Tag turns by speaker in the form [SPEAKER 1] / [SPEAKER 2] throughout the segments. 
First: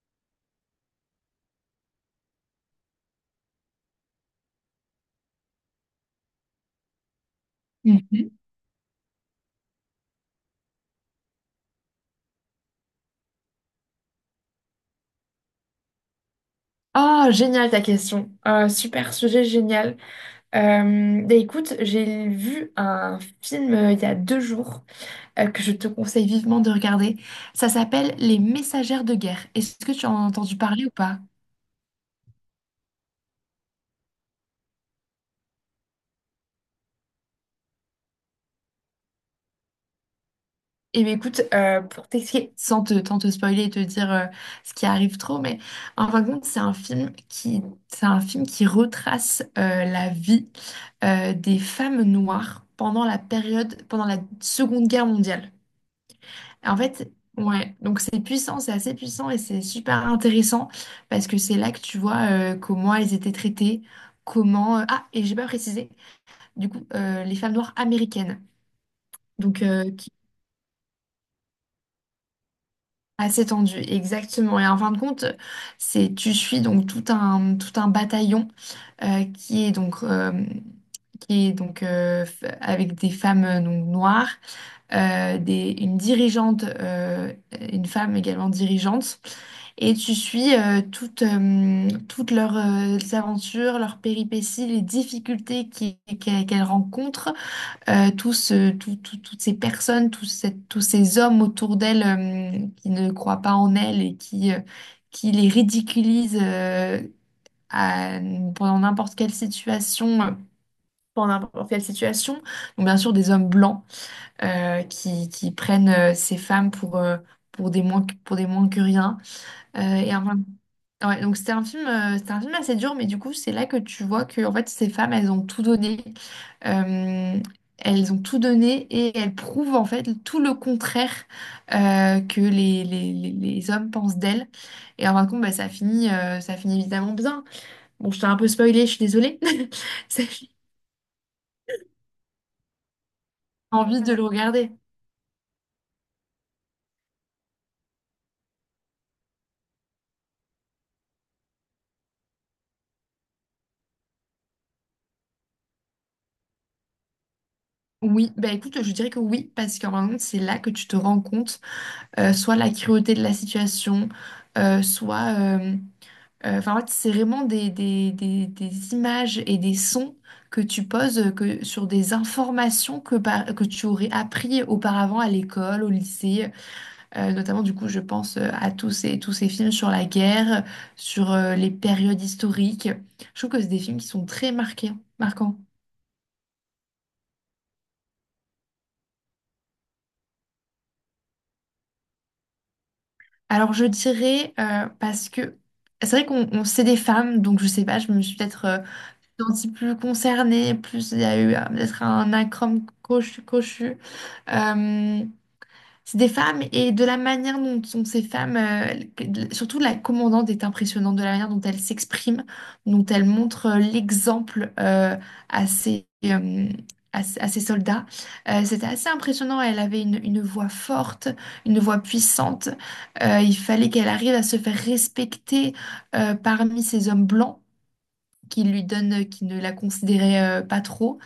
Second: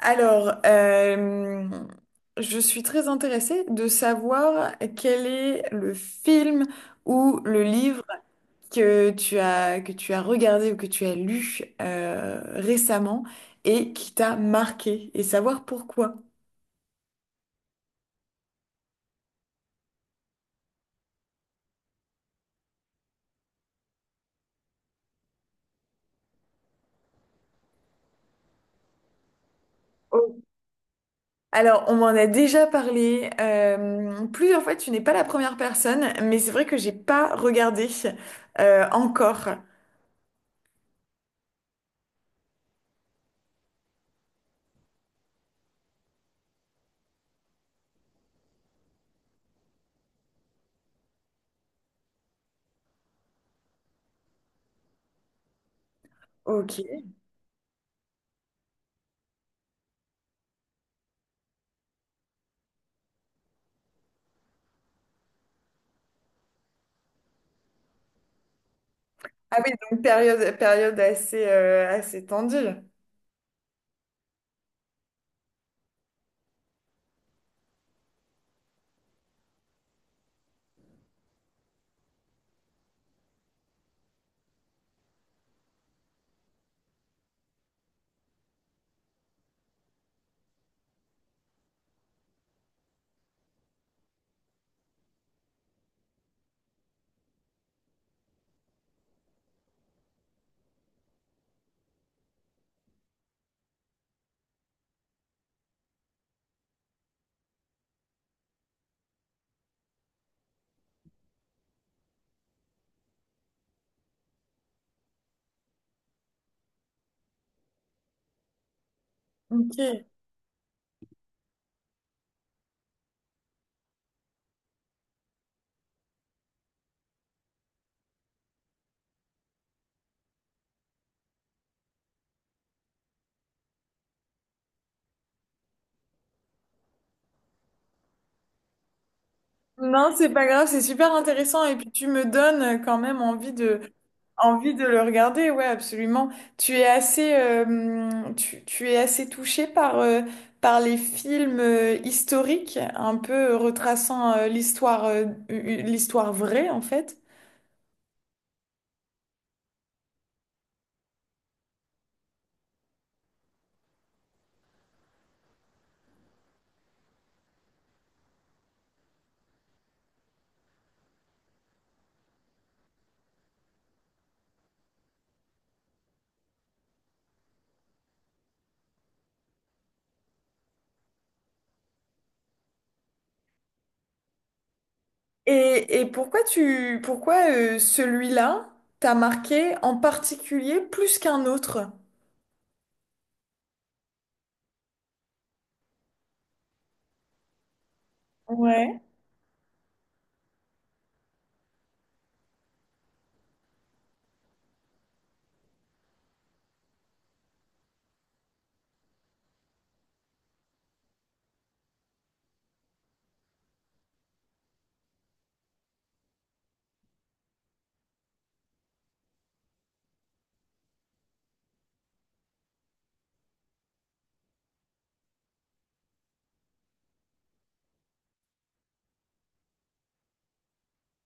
[SPEAKER 1] Alors, je suis très intéressée de savoir quel est le film ou le livre
[SPEAKER 2] Mhm.
[SPEAKER 1] que tu as regardé ou que tu as lu récemment et qui t'a marqué et savoir pourquoi.
[SPEAKER 2] Ah, génial ta question. Super sujet, génial. Écoute, j'ai vu un film il y a deux jours que je te conseille vivement de regarder. Ça s'appelle Les Messagères de guerre. Est-ce que tu en as
[SPEAKER 1] Oh.
[SPEAKER 2] entendu parler ou pas?
[SPEAKER 1] Alors, on m'en a déjà parlé plusieurs fois, tu n'es pas la première personne, mais c'est vrai que j'ai pas regardé encore.
[SPEAKER 2] Eh bien écoute, pour t'expliquer, sans te spoiler et te dire ce qui arrive trop, mais en fin de compte, c'est un film qui retrace la vie des femmes noires pendant pendant la Seconde Guerre mondiale. En fait,
[SPEAKER 1] Ok.
[SPEAKER 2] ouais, donc c'est puissant, c'est assez puissant et c'est super intéressant parce que c'est là que tu vois comment elles étaient traitées, Ah, et j'ai pas précisé, du coup, les femmes noires américaines,
[SPEAKER 1] Ah
[SPEAKER 2] donc
[SPEAKER 1] oui,
[SPEAKER 2] euh,
[SPEAKER 1] donc
[SPEAKER 2] qui...
[SPEAKER 1] période assez, assez tendue.
[SPEAKER 2] assez tendu, exactement. Et en fin de compte, c'est tu suis donc tout un bataillon euh, qui est donc... euh, qui est donc avec des femmes donc, noires, une dirigeante, une femme également dirigeante, et tu suis toutes, toutes leurs aventures, leurs péripéties, les difficultés qu'elles rencontrent, tous, ce- tout- tout- toutes ces personnes, tous ces hommes autour d'elles qui ne croient pas en elles et qui les ridiculisent à- pendant n'importe quelle situation, pendant n'importe quelle situation, donc bien sûr des hommes blancs qui prennent ces femmes pour, pour des moins que rien. Euh,
[SPEAKER 1] Ok.
[SPEAKER 2] et enfin, Ouais, donc c'était un film assez dur, mais du coup, c'est là que tu vois que en fait, ces femmes, elles ont tout donné. Euh, Elles ont tout donné et elles prouvent en fait tout le contraire que les hommes pensent d'elles. Et en fin de compte, bah, ça finit évidemment bien. Bon, je t'ai un peu spoilé, je suis désolée.
[SPEAKER 1] Non,
[SPEAKER 2] Ça
[SPEAKER 1] c'est pas
[SPEAKER 2] fait
[SPEAKER 1] grave, c'est super intéressant et puis tu me donnes quand même envie de
[SPEAKER 2] envie de le regarder.
[SPEAKER 1] envie de le regarder, ouais, absolument. Tu es assez touché par les films historiques, un peu retraçant l'histoire vraie en fait.
[SPEAKER 2] Oui, bah écoute, je dirais que oui, parce qu'en fin de compte, c'est là que tu te rends compte, soit la cruauté de la situation, soit. Enfin, en fait, c'est vraiment des images et des sons que tu poses sur des informations que tu aurais appris auparavant à l'école, au lycée. Notamment, du coup, je pense à tous ces films sur la guerre, sur les périodes historiques. Je trouve que c'est des films qui sont marquants.
[SPEAKER 1] Et pourquoi celui-là t'a marqué en particulier plus qu'un autre?
[SPEAKER 2] Alors, je dirais, parce que c'est vrai c'est des femmes, donc je sais pas, je me suis peut-être
[SPEAKER 1] Ouais.
[SPEAKER 2] sentis plus concernée, plus il y a eu peut-être un acrome cochu. Euh, c'est des femmes et de la manière dont sont ces femmes, surtout la commandante est impressionnante, de la manière dont elle s'exprime, dont elle montre l'exemple à ses, euh, à ses soldats. C'était assez impressionnant, elle avait une voix forte, une voix puissante. Il fallait qu'elle arrive à se faire respecter parmi ces hommes blancs qui lui donne, qui ne la considérait pas trop.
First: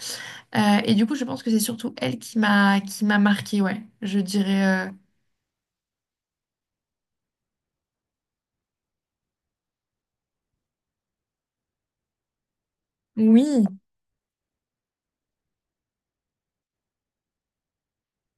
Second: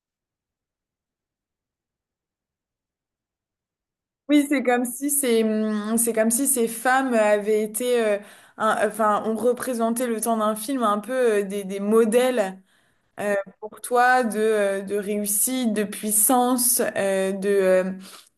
[SPEAKER 2] Et du coup, je pense que c'est surtout elle qui m'a marquée, ouais. Je
[SPEAKER 1] Oui, c'est comme
[SPEAKER 2] dirais
[SPEAKER 1] si ces, c'est comme si ces femmes avaient été, enfin, on représentait le temps d'un film un peu des modèles euh,
[SPEAKER 2] Oui.
[SPEAKER 1] pour toi de réussite, de puissance, euh, de, euh,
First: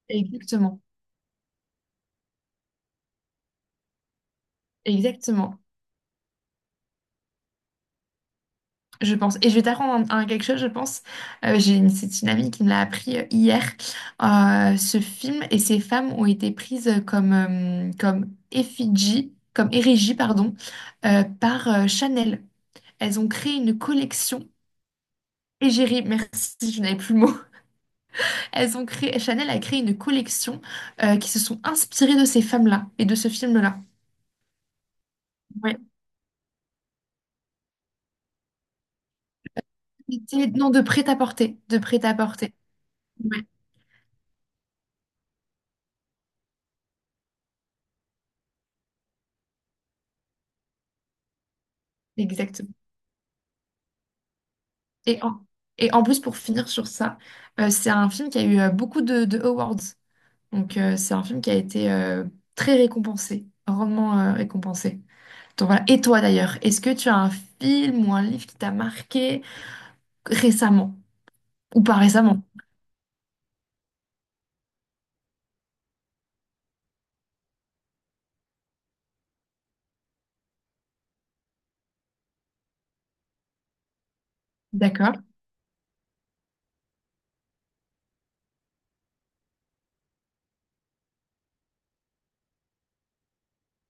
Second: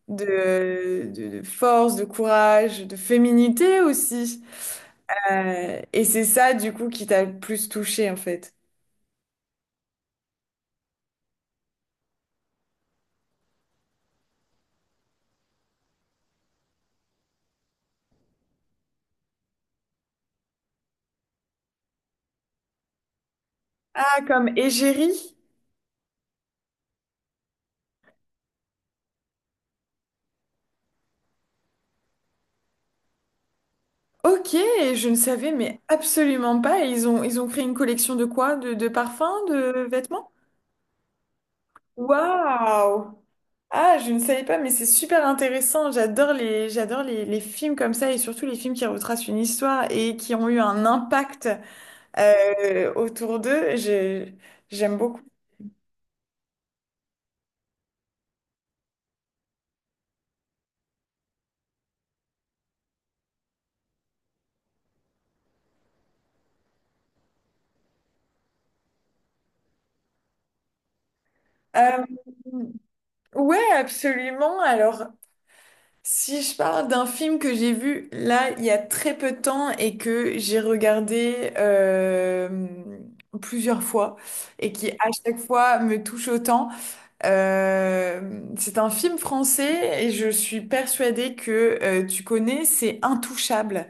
[SPEAKER 2] Exactement,
[SPEAKER 1] de, de, de force, de courage, de féminité aussi.
[SPEAKER 2] exactement.
[SPEAKER 1] Et c'est ça, du coup, qui t'a le plus touché, en fait.
[SPEAKER 2] Je pense. Et je vais t'apprendre un quelque chose, je pense. C'est une amie qui me l'a appris hier. Ce film et ces femmes ont été prises comme effigie, comme érigie, pardon, par Chanel. Elles ont créé une
[SPEAKER 1] Ah,
[SPEAKER 2] collection.
[SPEAKER 1] comme égérie?
[SPEAKER 2] Égérie, merci, je n'avais plus le mot. Chanel a créé une collection qui se sont inspirées de ces femmes-là et de ce film-là.
[SPEAKER 1] Ok, je ne savais
[SPEAKER 2] Ouais.
[SPEAKER 1] mais absolument pas. Ils ont créé une collection de quoi? De parfums, de vêtements?
[SPEAKER 2] Non, de prêt-à-porter.
[SPEAKER 1] Waouh!
[SPEAKER 2] Ouais,
[SPEAKER 1] Ah, je ne savais pas, mais c'est super intéressant. J'adore les films comme ça et surtout les films qui retracent une histoire et qui ont eu un impact
[SPEAKER 2] exactement.
[SPEAKER 1] autour d'eux. J'aime beaucoup.
[SPEAKER 2] Et en, et en plus, pour finir sur ça, c'est un film qui a eu beaucoup de awards. Donc, c'est un film qui a été très récompensé, grandement récompensé. Donc, voilà. Et toi d'ailleurs, est-ce que tu as un film ou un livre qui t'a marqué récemment ou pas
[SPEAKER 1] Euh,
[SPEAKER 2] récemment?
[SPEAKER 1] ouais, absolument. Alors, si je parle d'un film que j'ai vu là il y a très peu de temps et que j'ai regardé plusieurs fois et qui à
[SPEAKER 2] D'accord.
[SPEAKER 1] chaque fois me touche autant, c'est un film français et je suis persuadée que tu connais, c'est Intouchable.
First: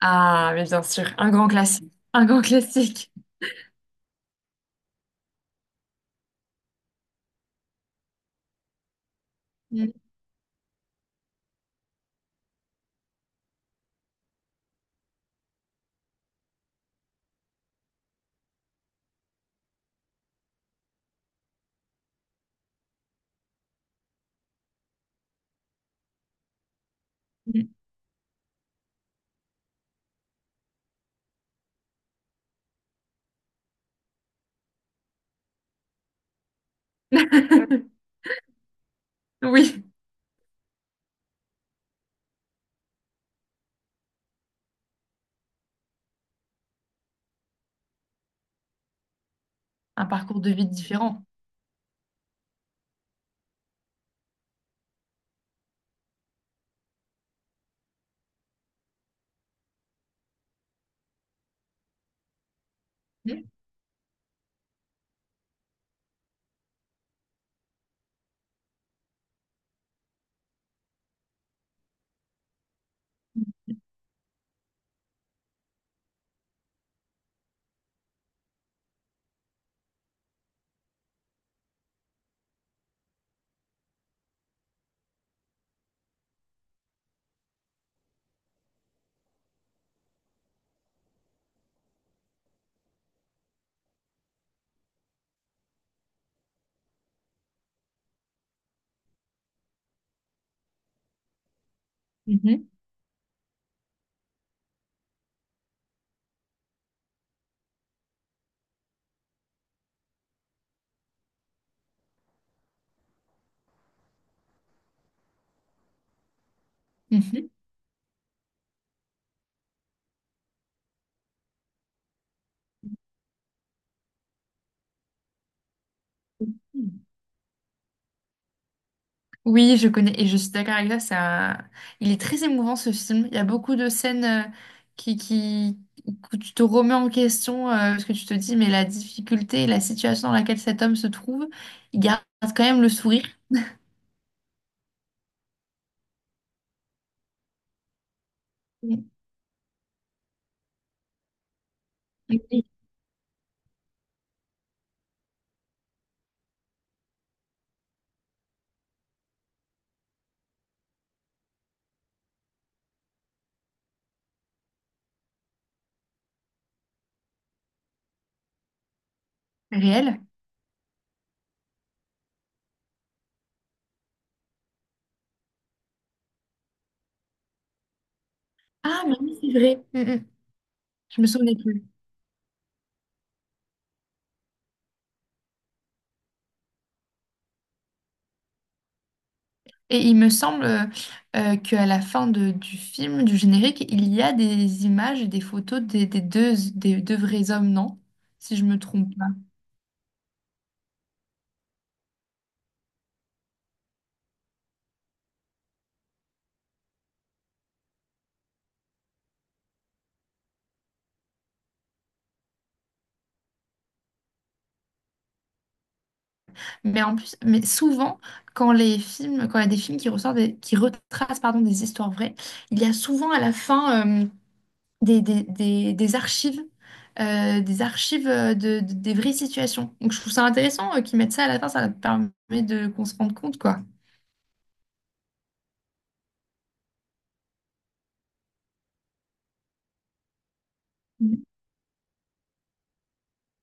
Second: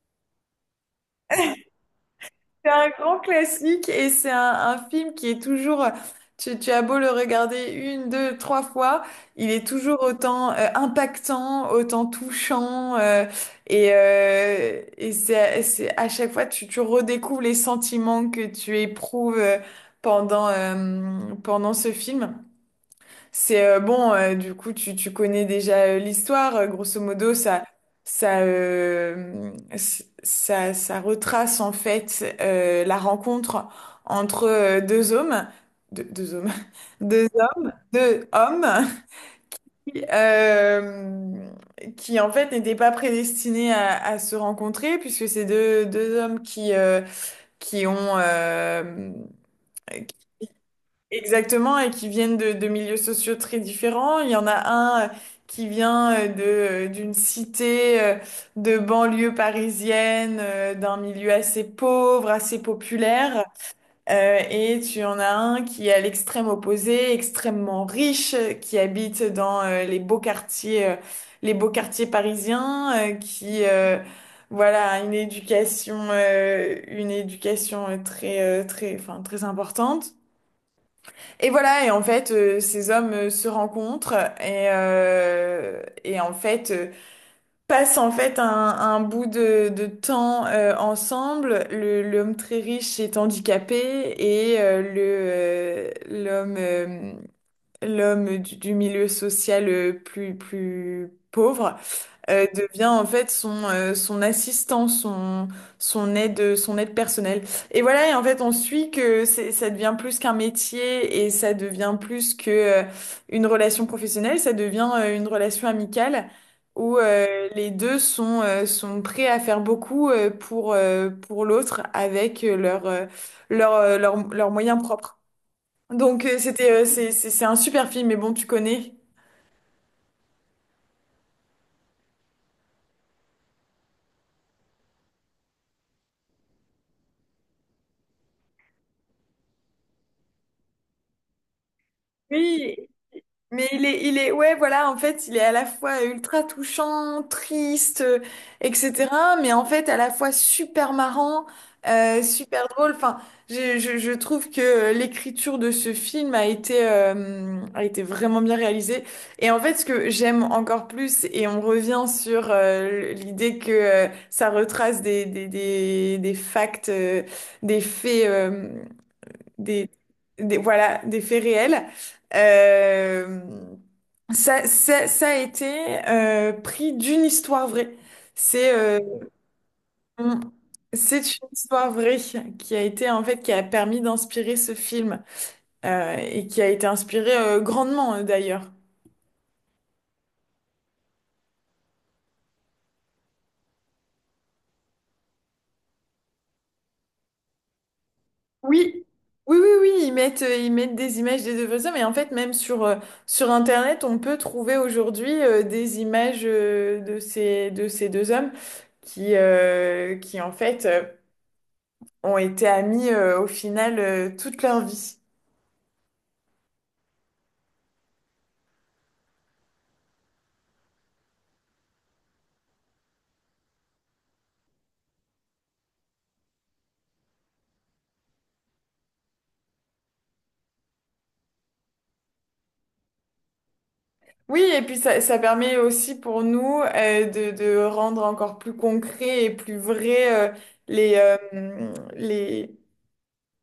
[SPEAKER 2] Ah, mais bien sûr, un grand classique. Un grand
[SPEAKER 1] C'est un
[SPEAKER 2] classique.
[SPEAKER 1] grand classique et c'est un film qui est toujours, tu as beau le regarder une, deux, trois fois, il est
[SPEAKER 2] Mmh,
[SPEAKER 1] toujours autant impactant, autant touchant et c'est à chaque fois tu redécouvres les sentiments que tu éprouves pendant ce film. C'est Bon, du coup, tu connais déjà l'histoire. Grosso modo, ça,
[SPEAKER 2] mmh.
[SPEAKER 1] ça, euh, c- ça, ça retrace en fait la rencontre entre deux hommes, deux, deux hommes, deux, deux hommes
[SPEAKER 2] Oui,
[SPEAKER 1] qui, euh, qui, en fait n'étaient pas prédestinés à se rencontrer puisque c'est deux hommes qui ont.
[SPEAKER 2] un parcours de vie différent.
[SPEAKER 1] Exactement, et qui viennent de milieux sociaux très différents. Il y en a un qui vient d'une cité de banlieue parisienne, d'un milieu assez pauvre, assez populaire.
[SPEAKER 2] Mmh,
[SPEAKER 1] Et tu en as un qui est à l'extrême opposé, extrêmement riche, qui habite dans les beaux quartiers parisiens, qui voilà a une éducation très, très, enfin très importante. Et voilà, et en fait, ces hommes se rencontrent et en fait passent en fait un bout de temps ensemble. L'homme très riche est handicapé et le l'homme l'homme du milieu social plus pauvre
[SPEAKER 2] mmh,
[SPEAKER 1] devient en fait son assistant, son aide personnelle. Et voilà, et en fait, on suit que ça devient plus qu'un métier et ça devient plus que, une relation professionnelle, ça devient, une relation amicale où,
[SPEAKER 2] mmh, mmh,
[SPEAKER 1] les deux sont prêts à faire beaucoup, pour l'autre avec leurs moyens propres. Donc, c'était,
[SPEAKER 2] mmh.
[SPEAKER 1] c'est un super film, mais bon, tu connais.
[SPEAKER 2] Oui, je connais et je suis d'accord avec toi. Ça, il est très émouvant ce film. Il y a beaucoup de scènes qui, qui, où tu te remets en question parce que tu te dis, mais la situation dans laquelle cet homme se trouve, il garde quand
[SPEAKER 1] Oui.
[SPEAKER 2] même le sourire.
[SPEAKER 1] Mais ouais, voilà, en fait, il est à la fois ultra touchant, triste,
[SPEAKER 2] Mmh,
[SPEAKER 1] etc. Mais en fait, à la fois super marrant,
[SPEAKER 2] mmh,
[SPEAKER 1] super drôle. Enfin, je trouve que l'écriture de ce film a été vraiment bien réalisée. Et en fait, ce que j'aime encore plus, et on revient sur l'idée que ça retrace des faits. Des,
[SPEAKER 2] réel.
[SPEAKER 1] voilà, des faits réels. Euh, ça a été pris d'une histoire vraie. C'est euh,
[SPEAKER 2] Ah, mais oui, c'est vrai. Mmh, mmh.
[SPEAKER 1] on- c'est
[SPEAKER 2] Je me
[SPEAKER 1] une
[SPEAKER 2] souvenais plus.
[SPEAKER 1] histoire vraie qui a été en fait, qui a permis d'inspirer ce film et qui a été inspiré grandement d'ailleurs.
[SPEAKER 2] Et il me semble qu'à la fin du film, du générique, il y a des images et des photos des deux vrais hommes, non? Si je me
[SPEAKER 1] Oui,
[SPEAKER 2] trompe pas.
[SPEAKER 1] oui, oui, oui, ils mettent des images des œuvres d'art, mais en fait, même sur Internet, on peut trouver aujourd'hui des images de ces deux hommes qui en fait, ont été amis au final toute leur vie.
[SPEAKER 2] Mais en plus, mais souvent, quand il y a des films qui qui retracent, pardon, des histoires vraies, il y a souvent à la fin euh, des archives, des archives des vraies situations. Donc je trouve ça intéressant qu'ils mettent ça à la fin, ça permet de qu'on se rende compte, quoi,
[SPEAKER 1] Oui, et puis ça permet aussi pour nous de rendre encore plus concret et plus vrai les, euh, les,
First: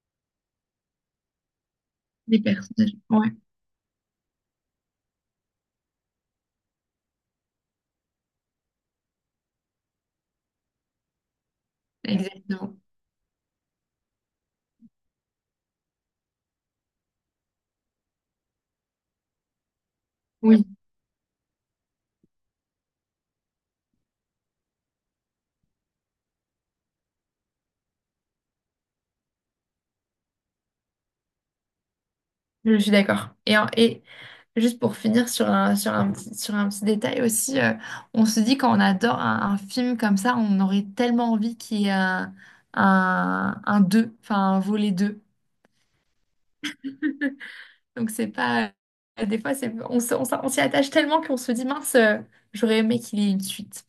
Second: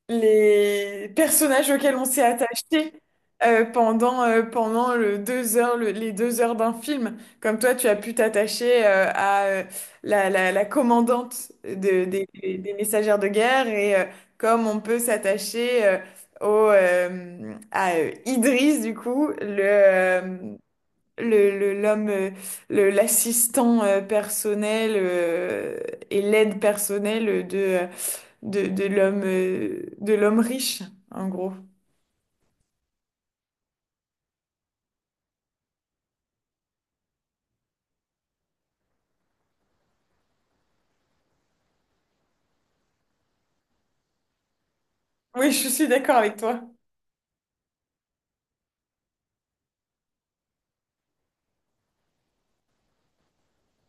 [SPEAKER 1] les personnages auxquels on s'est
[SPEAKER 2] des
[SPEAKER 1] attaché
[SPEAKER 2] personnages. Ouais,
[SPEAKER 1] pendant le deux heures, le- les deux heures d'un film. Comme toi, tu as pu t'attacher à la commandante des
[SPEAKER 2] exactement.
[SPEAKER 1] messagères de guerre et comme on peut s'attacher à Idriss, du coup,
[SPEAKER 2] Oui.
[SPEAKER 1] L'homme, l'assistant personnel et l'aide personnelle de l'homme riche, en gros.
[SPEAKER 2] Je suis d'accord. Et juste pour finir sur un petit détail aussi, on se dit quand on adore un film comme ça, on aurait tellement envie qu'il y ait un 2, enfin un volet 2.
[SPEAKER 1] Oui, je suis d'accord avec toi.
[SPEAKER 2] Donc c'est pas... Des fois, on s'y attache tellement qu'on se dit, mince, j'aurais aimé qu'il y ait une suite.